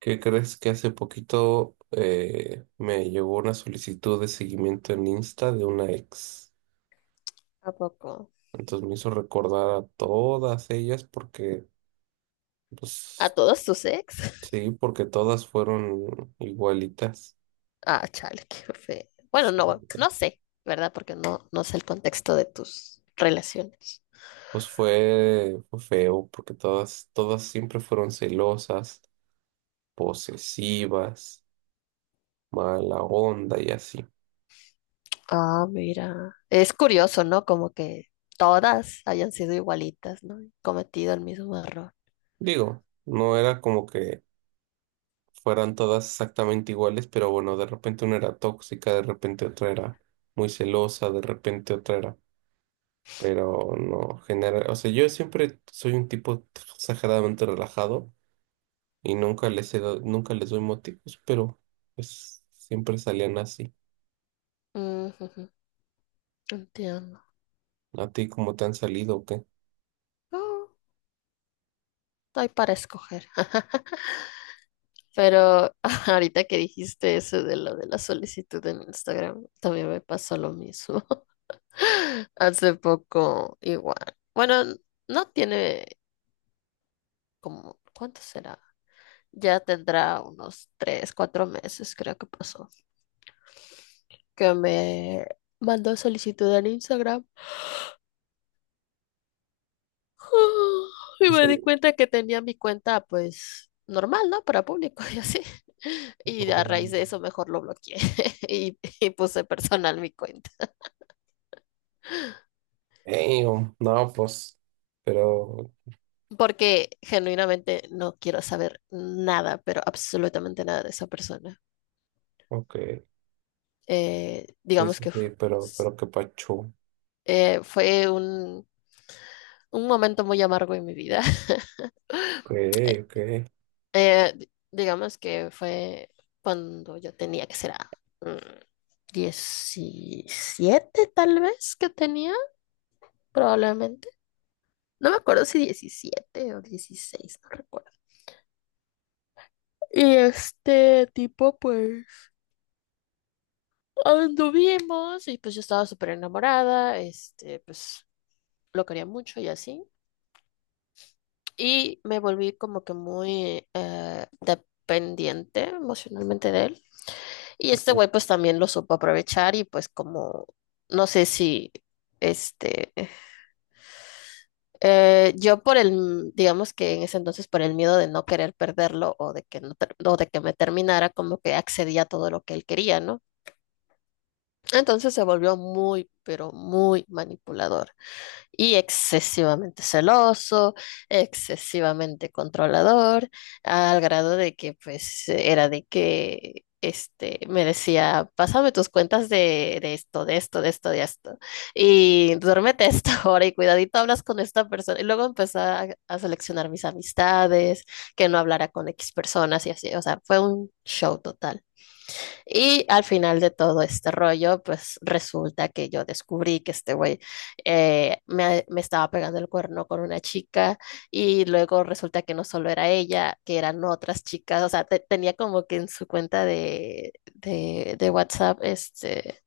¿Qué crees que hace poquito me llegó una solicitud de seguimiento en Insta de una ex? ¿A poco? Entonces me hizo recordar a todas ellas porque, ¿A pues todos tus ex? sí, porque todas fueron igualitas. Ah, chale, qué feo. O Bueno, sea, no, no sé, ¿verdad? Porque no sé el contexto de tus relaciones. pues fue feo porque todas siempre fueron celosas, posesivas, mala onda y así. Ah, mira. Es curioso, ¿no? Como que todas hayan sido igualitas, ¿no? Cometido el mismo error. Digo, no era como que fueran todas exactamente iguales, pero bueno, de repente una era tóxica, de repente otra era muy celosa, de repente otra era, pero no genera, o sea, yo siempre soy un tipo exageradamente relajado y nunca les doy motivos, pero pues siempre salían así. Mm, ujú, entiendo. ¿A ti cómo te han salido o qué? Oh, hay para escoger. Pero ahorita que dijiste eso de lo de la solicitud en Instagram, también me pasó lo mismo. Hace poco igual. Bueno, no tiene como, ¿cuánto será? Ya tendrá unos tres, cuatro meses, creo que pasó, que me mandó solicitud en Instagram. Y Y me di sale- cuenta que tenía mi cuenta, pues, normal, ¿no? Para público y así. Y a raíz um, de eso mejor lo bloqueé y puse personal mi cuenta. No, pues, pero, Porque genuinamente no quiero saber nada, pero absolutamente nada de esa persona. ok, sí, Digamos sí, que sí, pero, s- pero qué pacho, ok, fue un momento muy amargo en mi vida. Eh, ok. Digamos que fue cuando yo tenía que ser 17 tal vez que tenía, probablemente. No me acuerdo si 17 o 16, no recuerdo. Y este tipo, pues, anduvimos y pues yo estaba súper enamorada, este, pues lo quería mucho y así. Y me volví como que muy dependiente emocionalmente de él. Y este güey pues también lo supo aprovechar y pues como, no sé si, este, yo por el, digamos que en ese entonces por el miedo de no querer perderlo o de que no, o de que me terminara, como que accedía a todo lo que él quería, ¿no? Entonces se volvió muy, pero muy manipulador, y excesivamente celoso, excesivamente controlador, al grado de que pues era de que este me decía, pásame tus cuentas de esto, de esto, de esto, de esto, y duérmete a esta hora y cuidadito hablas con esta persona. Y luego empecé a seleccionar mis amistades, que no hablara con X personas y así, o sea, fue un show total. Y al final de todo este rollo, pues resulta que yo descubrí que este güey me estaba pegando el cuerno con una chica y luego resulta que no solo era ella, que eran otras chicas, o sea, tenía como que en su cuenta de WhatsApp, este,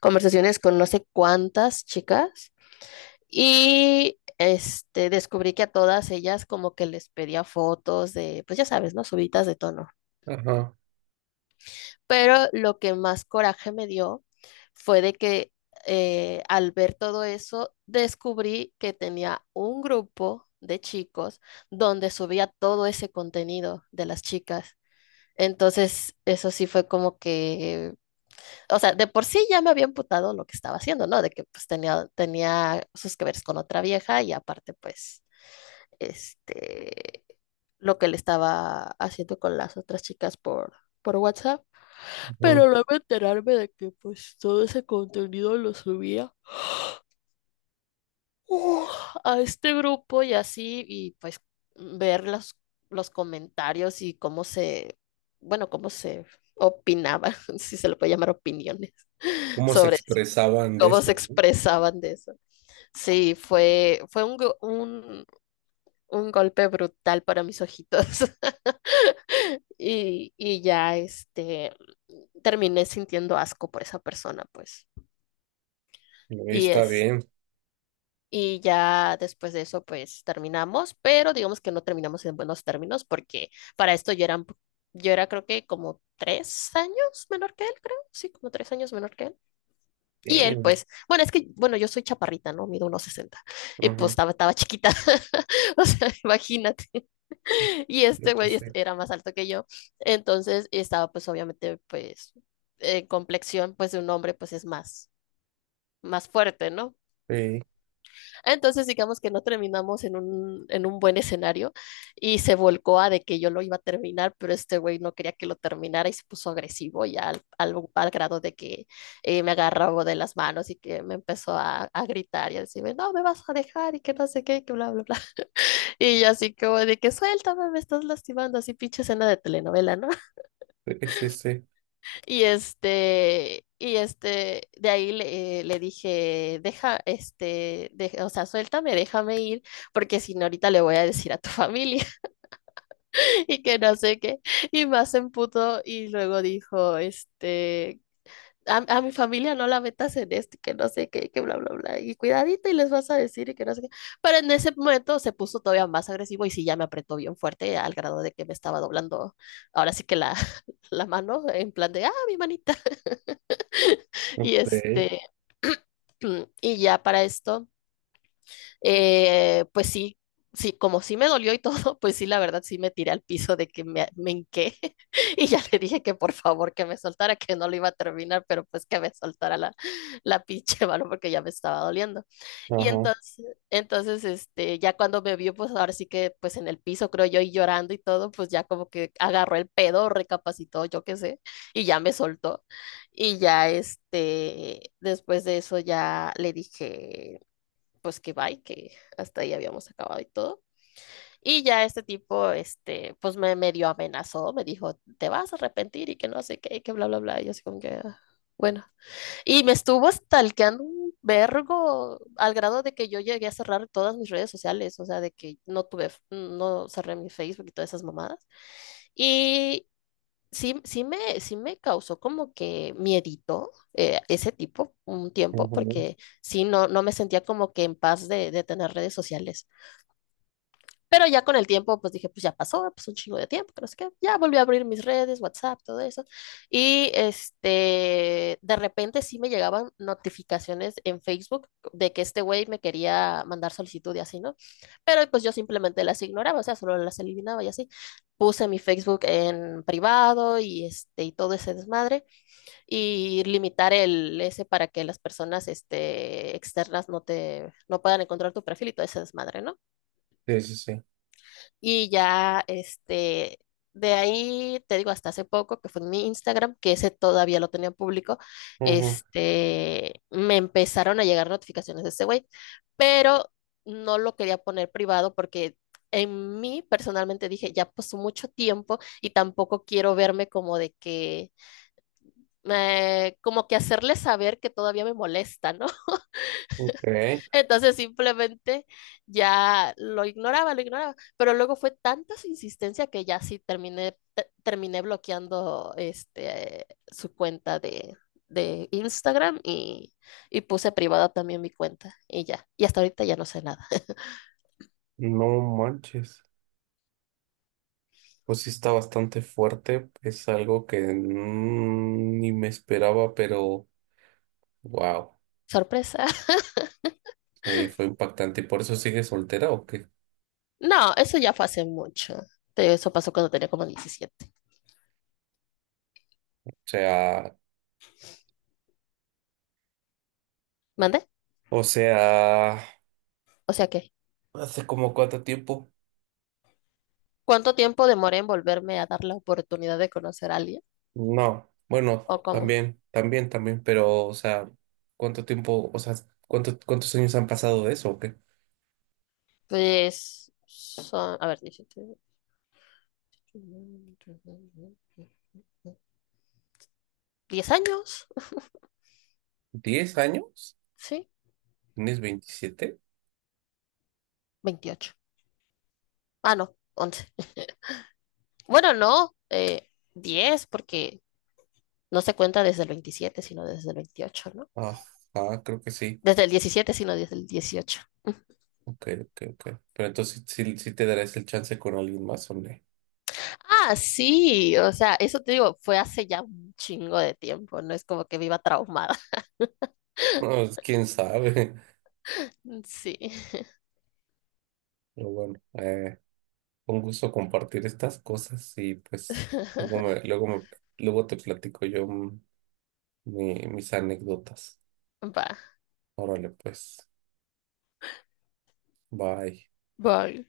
conversaciones con no sé cuántas chicas y este, descubrí que a todas ellas como que les pedía fotos de, pues ya sabes, ¿no? Subitas de tono. Ajá, Pero lo que más coraje me dio fue de que al ver todo eso, descubrí que tenía un grupo de chicos donde subía todo ese contenido de las chicas. Entonces, eso sí fue como que, o sea, de por sí ya me había imputado lo que estaba haciendo, ¿no? De que pues tenía sus que veres con otra vieja y aparte, pues, este, lo que le estaba haciendo con las otras chicas por WhatsApp. ajá. Pero luego enterarme de que pues todo ese contenido lo subía uh, a este grupo y así, y pues ver los comentarios y cómo se, bueno, cómo se opinaban, si se le puede llamar opiniones, Cómo se sobre expresaban de cómo eso, se ¿no? expresaban de eso. Sí, fue un golpe brutal para mis ojitos. Y ya este terminé sintiendo asco por esa persona, pues. No, Y está es. bien, Y ya después de eso, pues terminamos, pero digamos que no terminamos en buenos términos porque para esto yo era, yo era creo que como 3 años menor que él, creo, sí, como 3 años menor que él. Y él, bien, pues, bueno, es que, bueno, yo soy chaparrita, ¿no? Mido unos 60 y pues ajá, estaba chiquita, o sea, imagínate. Y sí, este güey pues sí, era más alto que yo, entonces estaba pues obviamente pues en complexión pues de un hombre pues es más, más fuerte, ¿no? sí, Entonces, digamos que no terminamos en en un buen escenario y se volcó a de que yo lo iba a terminar, pero este güey no quería que lo terminara y se puso agresivo ya al grado de que me agarró de las manos y que me empezó gritar y a decirme, no, me vas a dejar y que no sé qué, y que bla, bla, bla. Y yo así como de que suéltame, me estás lastimando, así pinche escena de telenovela, ¿no? sí, sí, sí, De ahí le, le dije, deja, este, o sea, suéltame, déjame ir, porque si no ahorita le voy a decir a tu familia y que no sé qué. Y más se emputó y luego dijo, este, a mi familia no la metas en este, que no sé qué, que bla, bla, bla, y cuidadito y les vas a decir y que no sé qué. Pero en ese momento se puso todavía más agresivo y sí, ya me apretó bien fuerte al grado de que me estaba doblando, ahora sí que la mano, en plan de, ah, mi manita. Y ok, este, y ya para esto pues sí, sí, como sí me dolió y todo, pues sí, la verdad sí me tiré al piso de que me hinqué y ya le dije que por favor que me soltara, que no lo iba a terminar, pero pues que me soltara la pinche mano porque ya me estaba doliendo. Y ajá, entonces, entonces, este, ya cuando me vio, pues ahora sí que pues en el piso, creo yo, y llorando y todo, pues ya como que agarró el pedo, recapacitó, yo qué sé, y ya me soltó. Y ya, este, después de eso ya le dije pues que bye, que hasta ahí habíamos acabado y todo. Y ya este tipo, este, pues me medio amenazó, me dijo, te vas a arrepentir y que no sé qué, y que bla, bla, bla. Y yo así como que, "Ah, bueno." Y me estuvo stalkeando un vergo al grado de que yo llegué a cerrar todas mis redes sociales, o sea, de que no tuve, no cerré mi Facebook y todas esas mamadas. Y sí, sí me causó como que miedito ese tipo, un tiempo, ajá, porque sí, no me sentía como que en paz de tener redes sociales. Pero ya con el tiempo, pues dije, pues ya pasó, pues un chingo de tiempo, pero es que ya volví a abrir mis redes, WhatsApp, todo eso. Y este, de repente sí me llegaban notificaciones en Facebook de que este güey me quería mandar solicitud y así, ¿no? Pero pues yo simplemente las ignoraba, o sea, solo las eliminaba y así. Puse mi Facebook en privado y este, y todo ese desmadre y limitar el ese para que las personas este, externas no puedan encontrar tu perfil y todo ese desmadre, ¿no? sí, sí, sí, Y ya, este, de ahí, te digo, hasta hace poco, que fue en mi Instagram, que ese todavía lo tenía público, ajá, este, me empezaron a llegar notificaciones de ese güey, pero no lo quería poner privado porque en mí personalmente dije, ya pasó mucho tiempo y tampoco quiero verme como de que, como que hacerle saber que todavía me molesta, ¿no? ok, Entonces simplemente lo ignoraba. Pero luego fue tanta su insistencia que ya sí terminé bloqueando este, su cuenta de Instagram y puse privada también mi cuenta y ya. Y hasta ahorita ya no sé nada. no manches, pues sí está bastante fuerte, es algo que ni me esperaba, pero wow, Sorpresa. sí, fue impactante. ¿Y por eso sigue soltera o qué? No, eso ya fue hace mucho. Eso pasó cuando tenía como 17. sea, ¿Mandé? o sea, O sea que, ¿hace como cuánto tiempo? ¿cuánto tiempo demoré en volverme a dar la oportunidad de conocer a alguien? No, bueno, ¿O cómo? también, también, también, pero, o sea, ¿cuánto tiempo, o sea, cuántos años han pasado de eso o qué? Pues son, a ver, 17. ¿10 años? ¿10 años? Sí, ¿Tienes 27? 28. Ah, no, 11. Bueno, no, 10 porque no se cuenta desde el 27, sino desde el 28, ¿no? Ajá, creo que sí. Desde el 17, sino desde el 18. Ok, ok, ok. Pero entonces sí, sí te darás el chance con alguien más o no. Ah, sí, o sea, eso te digo, fue hace ya un chingo de tiempo, no es como que viva traumada. No, quién sabe. Sí. Pero bueno, un gusto compartir estas cosas y pues luego me, luego me, luego te platico yo mis anécdotas. Va. Órale, pues, bye. Vale.